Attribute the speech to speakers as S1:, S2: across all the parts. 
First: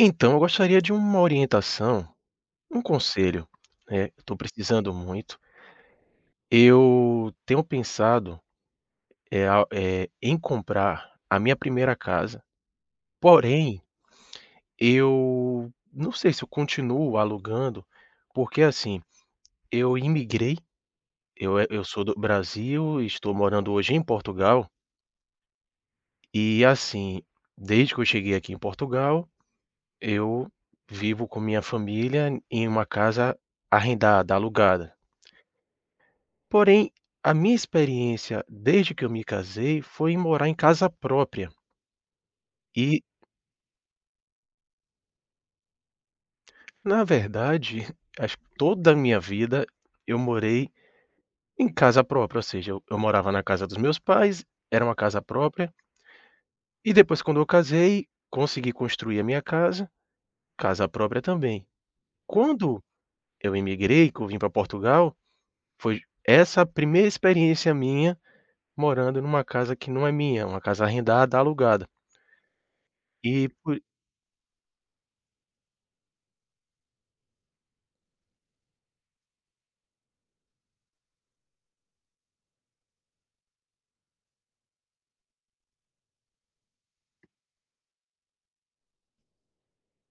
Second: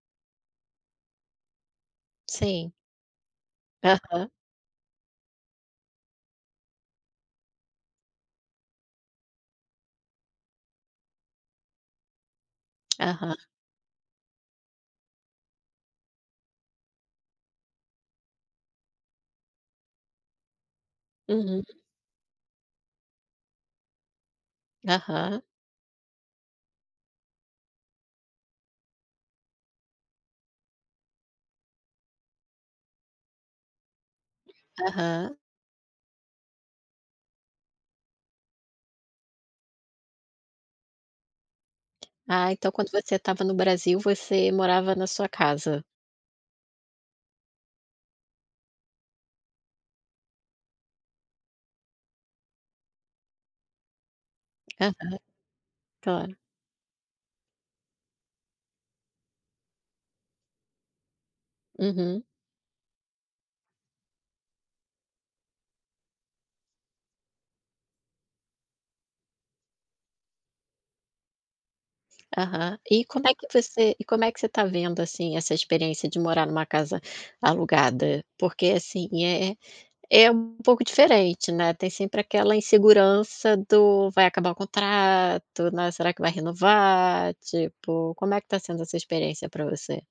S1: Então, eu gostaria de uma orientação,
S2: Sim.
S1: um conselho, né,
S2: Aham,
S1: estou precisando muito. Eu tenho pensado, em comprar a minha primeira casa,
S2: aham.
S1: porém, eu não sei se eu continuo alugando, porque, assim, eu imigrei, eu
S2: Uhum.
S1: eh, eu sou do Brasil, estou morando hoje em Portugal,
S2: Aham,
S1: e, assim, desde que eu cheguei aqui em Portugal, eu vivo com minha família em uma casa arrendada, alugada.
S2: aham.
S1: Porém, a minha experiência desde que eu me casei foi em morar em casa própria.
S2: Ah, então quando
S1: E,
S2: você estava no Brasil, você morava na sua casa.
S1: na verdade, acho que toda a minha vida eu morei em casa própria, ou seja, eu morava na casa dos meus pais, era uma
S2: Aham,
S1: casa própria,
S2: claro.
S1: e depois quando eu casei, consegui construir a minha casa, casa própria também.
S2: Uhum,
S1: Quando eu emigrei que eu vim para Portugal, foi essa a primeira experiência minha morando numa casa que não é minha, uma casa arrendada, alugada.
S2: aham. E como é que
S1: E por
S2: você e como é que você está vendo, assim, essa experiência de morar numa casa alugada? Porque, assim, é um pouco diferente, né, tem sempre aquela insegurança do: "Vai acabar o contrato, né, será que vai renovar?" Tipo, como é que está sendo essa experiência para você?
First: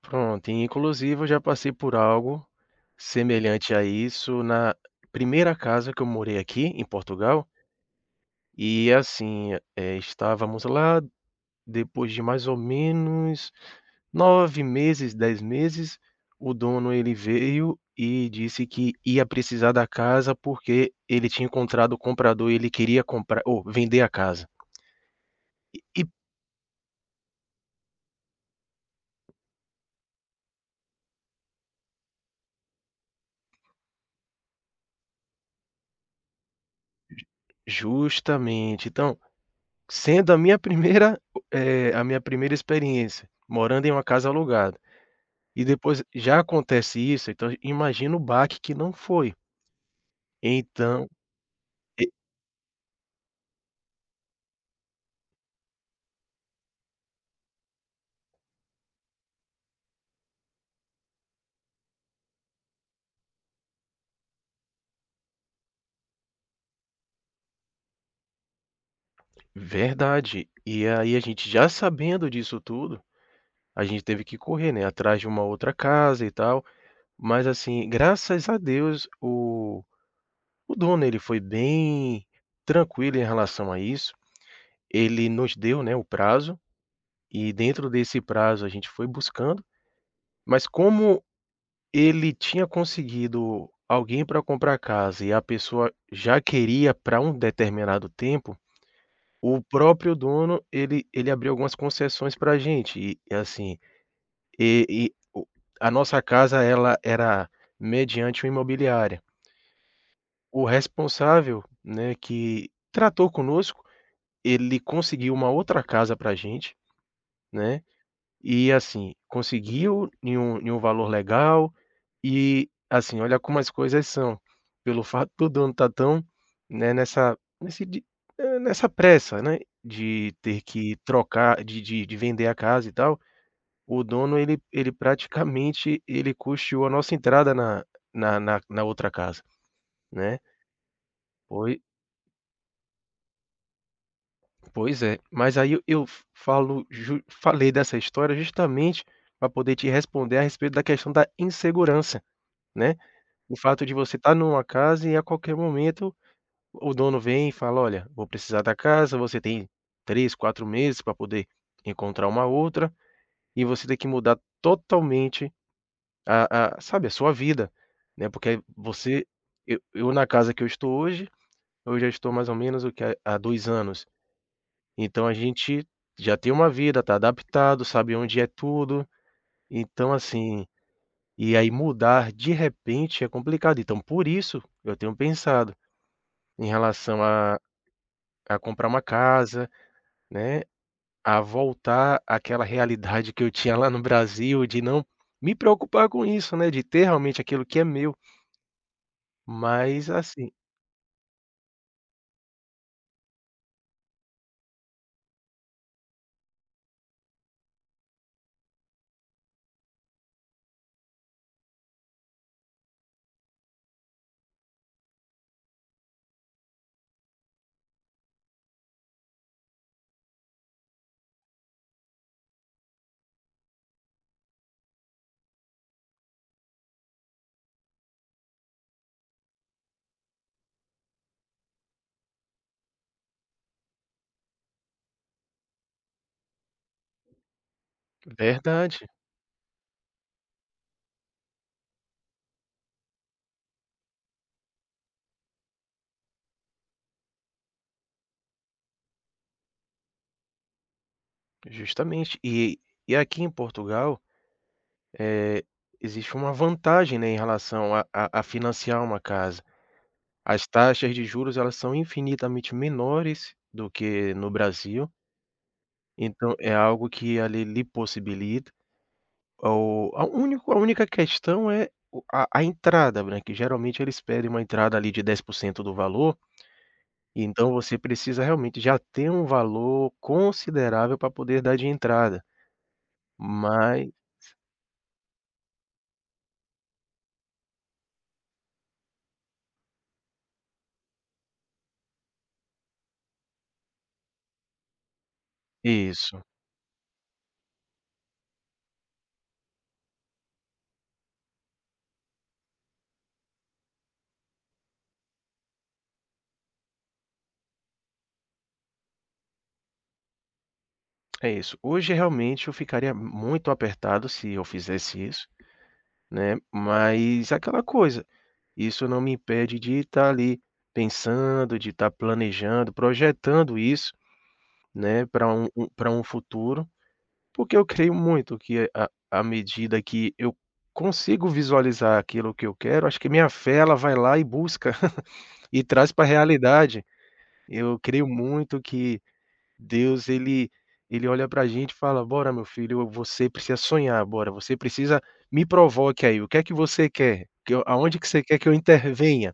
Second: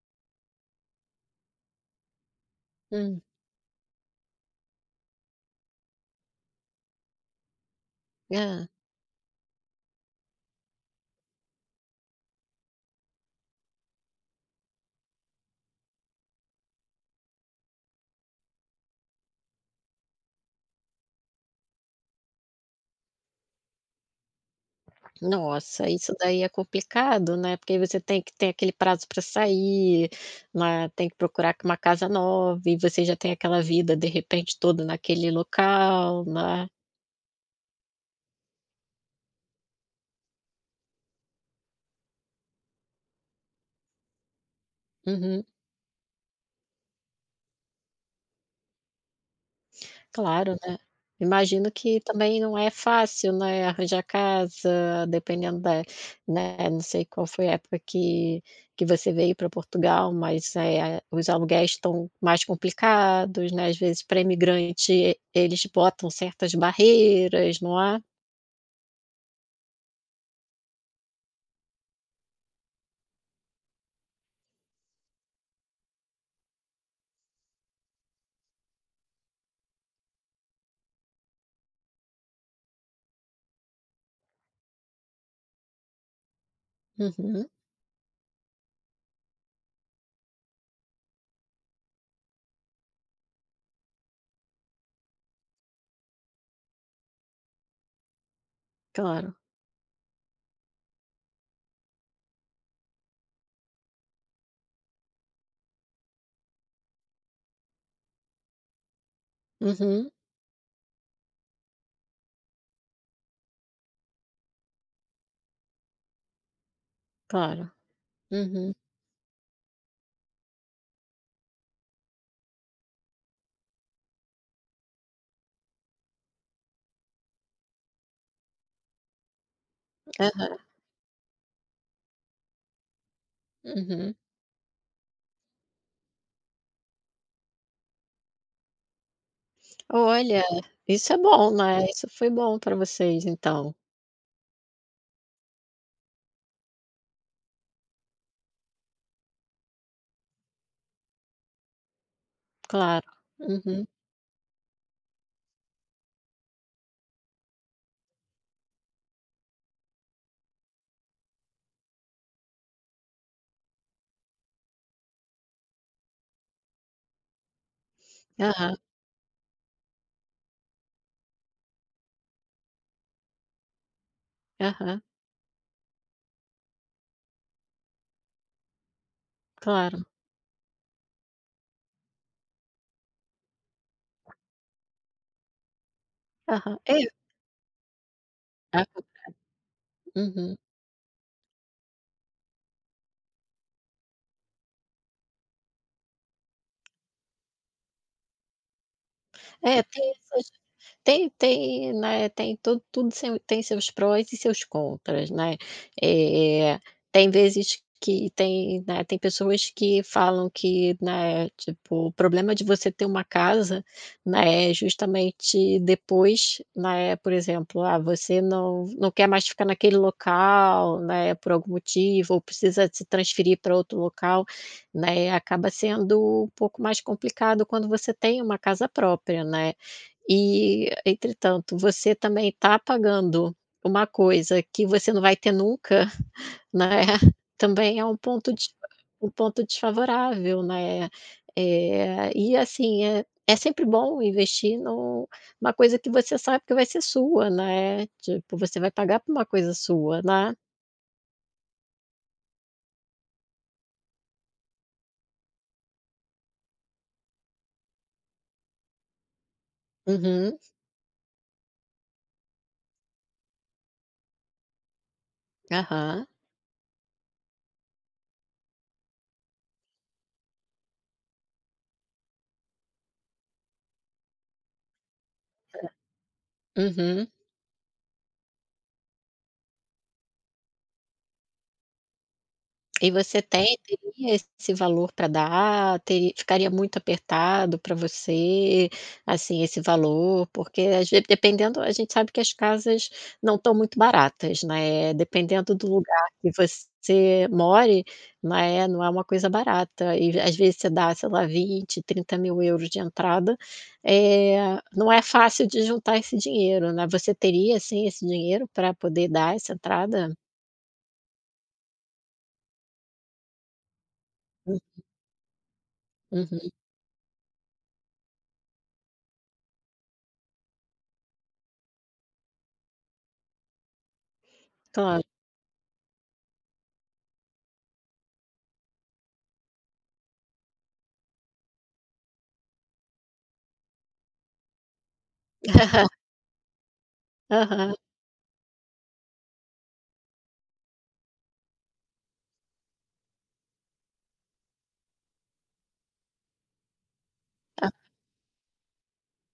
S1: Pronto, e inclusive eu já passei por algo
S2: Hum.
S1: semelhante a isso na primeira casa que eu morei aqui em Portugal, e assim, estávamos lá. Depois de mais ou menos 9 meses, 10 meses, o dono ele veio e disse que ia precisar da casa, porque ele tinha encontrado o comprador e ele queria comprar ou vender a casa.
S2: Nossa,
S1: E
S2: isso daí é complicado, né, porque aí você tem que ter aquele prazo para sair, né, tem que procurar uma casa nova e você já tem aquela vida, de repente, toda naquele local, né.
S1: justamente, então, sendo a minha primeira experiência morando em uma casa alugada.
S2: Uhum.
S1: E depois já acontece isso, então imagina o baque que não foi.
S2: Claro, né.
S1: Então,
S2: Imagino que
S1: e
S2: também não é fácil, né, arranjar casa, dependendo da, né, não sei qual foi a época que você veio para Portugal, mas, os aluguéis estão mais complicados, né, às vezes para imigrante eles botam certas barreiras, não é?
S1: verdade. E aí a gente já sabendo disso tudo, a gente teve que correr, né, atrás de uma outra casa e tal, mas assim, graças a Deus o dono ele foi bem tranquilo em relação a isso. Ele nos deu, né, o prazo,
S2: Uhum,
S1: e dentro desse prazo a gente foi buscando, mas como ele tinha conseguido alguém para comprar a casa e a pessoa já queria para um determinado tempo,
S2: claro.
S1: o próprio dono, ele abriu algumas concessões para gente e assim, e o a nossa casa ela era mediante uma imobiliária.
S2: Uhum,
S1: O responsável, né, que tratou conosco, ele conseguiu uma outra casa para gente,
S2: claro.
S1: né. E
S2: Uhum,
S1: assim, conseguiu em um valor legal e, assim, olha como as coisas são, pelo fato do dono estar tão, né, nessa pressa, né, de
S2: aham,
S1: ter que trocar de vender a casa e tal, o
S2: uhum.
S1: dono ele praticamente ele custeou a nossa entrada na outra casa, né.
S2: Olha, isso é bom,
S1: pois
S2: né, isso foi bom para vocês então.
S1: pois é, mas aí eu falo ju falei dessa história justamente para poder te responder a respeito da questão da insegurança, né.
S2: Claro.
S1: O fato
S2: Uhum.
S1: de você estar numa casa e a qualquer momento o dono vem e fala: "Olha, vou precisar da casa, você tem 3, 4 meses para poder encontrar uma outra", e você tem que mudar totalmente a sabe, a sua vida, né, porque
S2: Aham,
S1: você eu na casa que eu estou hoje, eu já estou mais ou menos o quê? Há 2 anos.
S2: aham,
S1: Então a gente já tem uma vida, tá, adaptado, sabe onde é tudo,
S2: claro.
S1: então assim, e aí mudar de repente é complicado, então por isso eu tenho pensado em
S2: Aham. É.
S1: relação a
S2: Ah,
S1: comprar uma casa,
S2: uhum.
S1: né, a voltar àquela realidade que eu tinha lá no Brasil, de não me preocupar com isso, né, de ter realmente aquilo que é meu,
S2: É,
S1: mas
S2: tem essa.
S1: assim
S2: Tem, né, tem tudo seu, tem seus prós e seus contras, né. Eh, tem vezes que tem, né, tem pessoas que falam que, né, tipo, o problema de você ter uma casa, né, é justamente depois, né, por exemplo, ah, você não quer mais ficar naquele local, né, por algum motivo ou precisa se transferir para outro local, né, acaba sendo um pouco mais complicado quando você tem uma casa própria, né. E, entretanto, você também está pagando uma coisa que você não vai ter nunca, né, também é um ponto de
S1: verdade,
S2: um ponto desfavorável, né. Eh, e assim, é sempre bom investir no, uma coisa que você sabe que vai ser sua, né, tipo, você vai pagar por uma coisa sua, né.
S1: justamente. E aqui em Portugal, eh, existe uma vantagem, né, em relação a financiar uma casa.
S2: Uhum.
S1: As taxas de juros, elas são infinitamente menores do que no Brasil,
S2: Aham.
S1: então é algo que ali lhe possibilita. O a único a única questão é o a entrada, né, que geralmente eles pedem uma entrada ali de 10% do valor,
S2: Uhum.
S1: e então você precisa realmente já ter um valor considerável para poder dar de entrada,
S2: E você tem
S1: mas
S2: teria esse valor para dar? Teri Ficaria muito apertado para você, assim, esse valor? Porque às ve dependendo, a gente sabe que as casas não estão muito baratas, né, dependendo do lugar
S1: isso,
S2: que você more, né, não é uma coisa barata e às vezes você dá, sei lá, vinte, trinta mil euros de entrada, eh, não é fácil de juntar esse dinheiro, né. Você teria, assim, esse dinheiro para poder dar essa entrada?
S1: é isso. Hoje realmente eu ficaria muito apertado se eu fizesse isso, né,
S2: Uhum,
S1: mas é aquela coisa, isso não me impede de estar ali pensando, de estar planejando, projetando isso,
S2: claro.
S1: né, para um pra um futuro. Porque eu creio muito que é a à medida que eu consigo visualizar aquilo que eu quero, acho que minha fé ela vai lá e busca e traz para a realidade.
S2: Aham,
S1: Eu creio muito que Deus ele olha para a gente e fala: "Bora, meu filho, você precisa sonhar, bora, você precisa me provoque aí, o que é que você quer? Que eu
S2: a
S1: aonde que você quer que eu intervenha?",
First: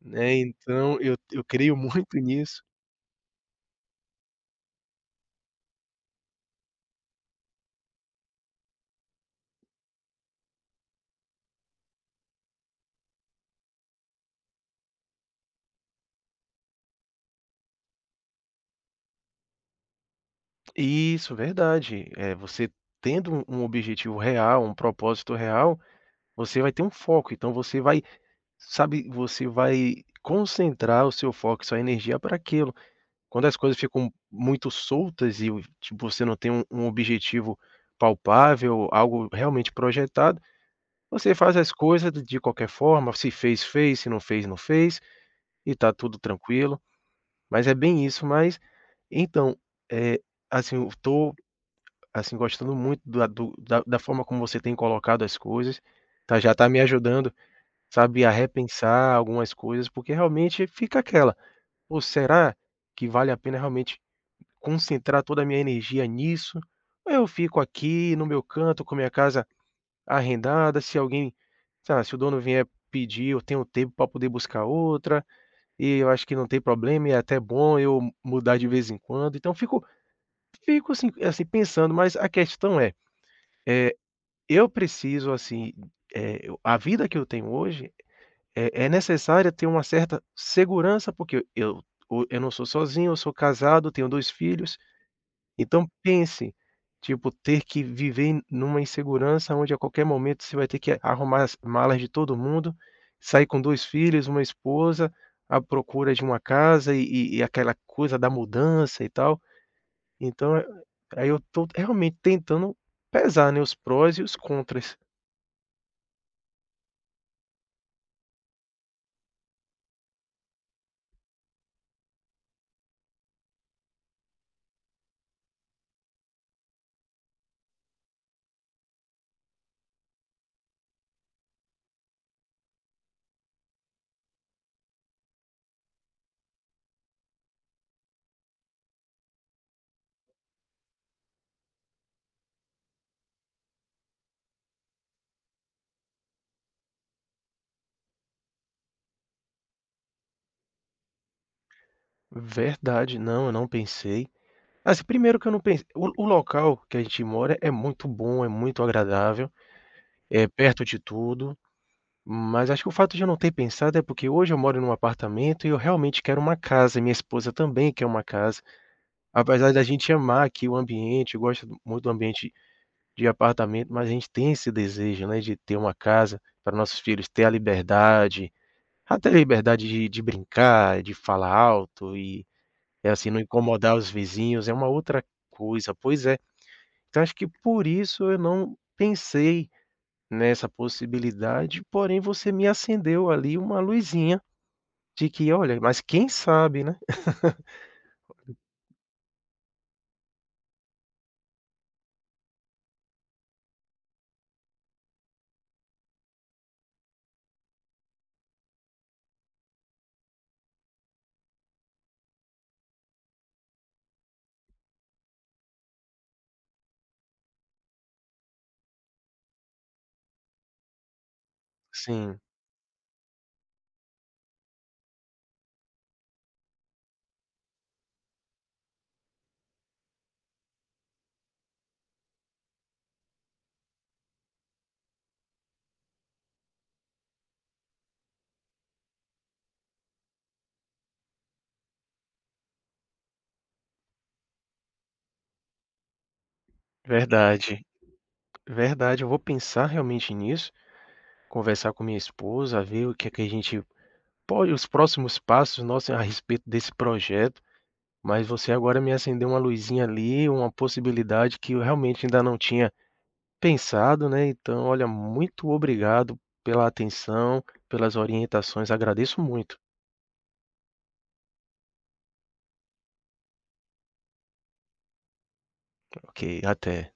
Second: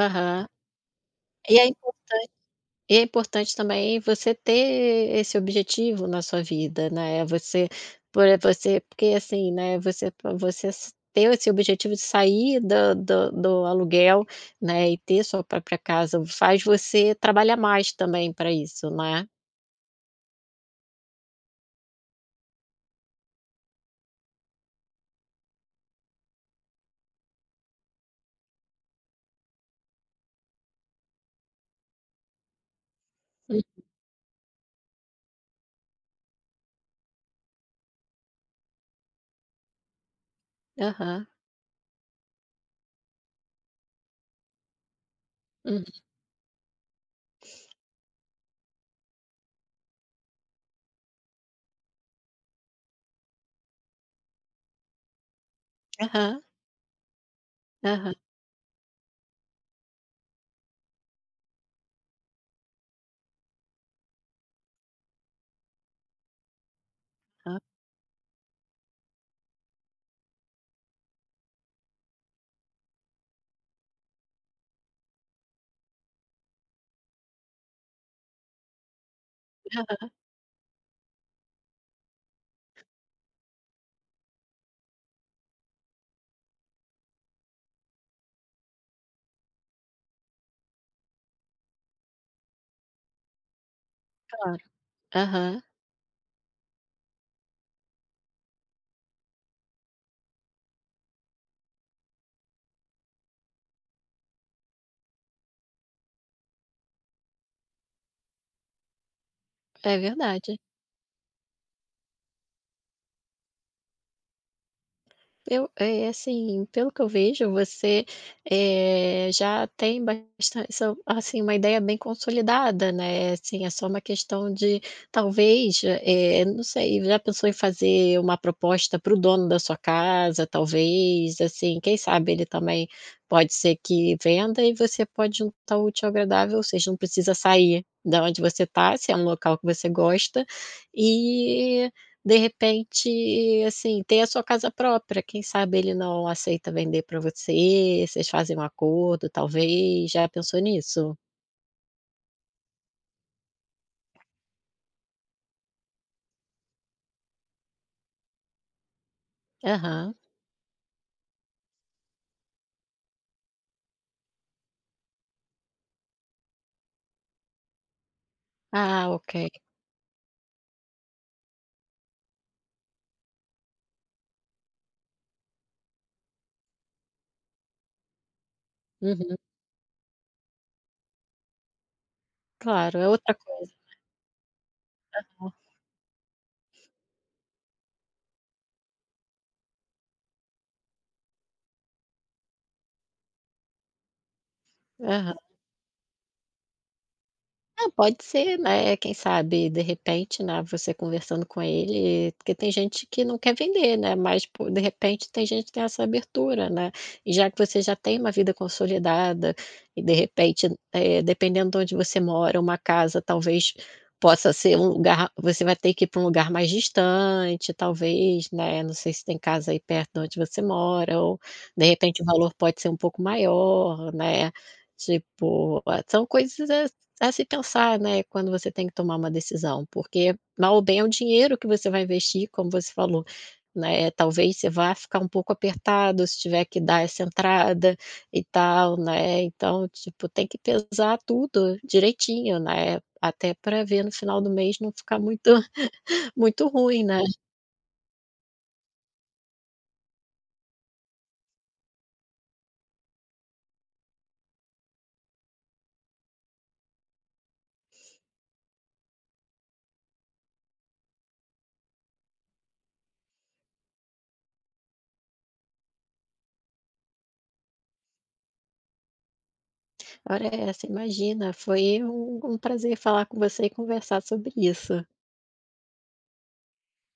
S1: né, então eu
S2: E é
S1: creio muito
S2: importante,
S1: nisso.
S2: e é importante também você ter esse objetivo na sua vida, né, você, por você, porque assim, né, você, pra você s ter esse objetivo de sair da, do do aluguel, né, e ter sua própria casa, faz você trabalhar mais também pra isso, né.
S1: Isso, verdade. É você tendo um objetivo real, um propósito real. Você vai ter um foco, então você vai, sabe, você vai concentrar o seu foco, sua energia para aquilo. Quando as
S2: Hum,
S1: coisas ficam muito soltas e o tipo, você não tem um objetivo palpável, algo realmente projetado,
S2: aham,
S1: você faz as coisas de qualquer forma, se fez, fez, se não fez, não fez, e
S2: hum,
S1: está tudo tranquilo. Mas é bem isso, mas então, eh, assim, eu tô assim, gostando muito da do da da forma como você tem colocado as coisas, tá,
S2: aham,
S1: já está me ajudando,
S2: aham,
S1: sabe, a repensar algumas coisas, porque realmente fica aquela: ou será que vale a pena realmente concentrar toda a minha energia nisso? Ou eu
S2: ah,
S1: fico aqui no meu canto com a minha casa arrendada, se alguém, sei lá, se o dono vier pedir, eu tenho tempo para poder buscar outra, e eu acho que não tem problema e é até bom eu mudar de vez em quando". Então fico assim pensando, mas a questão é, eu preciso assim, eu a vida que eu tenho hoje é necessária ter uma certa segurança, porque eu não sou sozinho, eu sou casado, tenho dois
S2: claro.
S1: filhos.
S2: Aham,
S1: Então pense, tipo, ter que viver numa insegurança onde a qualquer momento você vai ter que arrumar as malas de todo mundo, sair com 2 filhos, uma esposa, à procura de uma casa e aquela coisa da mudança e tal.
S2: é verdade.
S1: Então, aí eu tô realmente tentando pesar, né, os prós e os contras.
S2: Eu, é assim, pelo que eu vejo, você, já tem bastante, assim, uma ideia bem consolidada, né, assim, é só uma questão de talvez, não sei, já pensou em fazer uma proposta para o dono da sua casa, talvez, assim, quem sabe ele também pode ser que venda e você pode juntar o útil ao agradável, ou seja, não precisa sair da onde você está, se é um local que você gosta, e de repente, assim, ter a sua casa própria, quem sabe ele não aceita vender para você, vocês fazem um acordo talvez, já pensou nisso?
S1: Verdade, não, eu não pensei. Assim, primeiro que eu não pensei, o local que a gente mora é muito bom, é muito agradável,
S2: Aham.
S1: é perto de tudo, mas acho que o fato de eu não ter pensado é porque hoje eu moro num apartamento e eu realmente quero uma casa, e minha esposa também quer uma casa.
S2: Ah, ok.
S1: Apesar da gente amar aqui o ambiente, gosta muito do ambiente de apartamento, mas a gente tem esse desejo, né, de ter uma casa para nossos filhos ter a liberdade, até a
S2: Uhum.
S1: liberdade de brincar, de falar alto e,
S2: Claro, é
S1: assim,
S2: outra
S1: não
S2: coisa,
S1: incomodar os vizinhos, é uma outra coisa. Pois é. Então acho que por isso eu não pensei nessa possibilidade, porém você me acendeu ali uma luzinha de
S2: né.
S1: que: "Olha, mas quem sabe, né?"
S2: Ah, pode ser, né, quem sabe, de repente, né, você conversando com ele porque tem gente que não quer vender, né, mas po de repente tem gente que tem essa abertura, né, e já que você já tem uma vida consolidada e de repente, dependendo de onde você mora, uma casa talvez possa ser um lugar, você vai ter que ir para um lugar mais distante, talvez, né, não sei se tem casa aí perto de onde você mora ou, de repente, o
S1: Sim,
S2: valor pode ser um pouco maior, né, tipo, ah, são coisas a se pensar, né, quando você tem que tomar uma decisão, porque mal ou bem é o dinheiro que você vai investir, como você falou, né, talvez você vá ficar um pouco apertado se tiver que dar essa entrada e tal, né, então, tipo, tem que pesar tudo direitinho, né, até para ver no final do mês não ficar muito muito ruim, né.
S1: verdade, verdade. Eu vou pensar realmente nisso, conversar com minha esposa, ver o que é que a gente pode, os próximos passos nossos a respeito desse projeto, mas você agora me acendeu uma luzinha ali, uma possibilidade que eu realmente ainda não tinha pensado, né, então olha, muito obrigado pela atenção, pelas orientações, agradeço muito.
S2: Ora essa, imagina, foi um prazer falar com você e conversar sobre isso.
S1: Ok, até.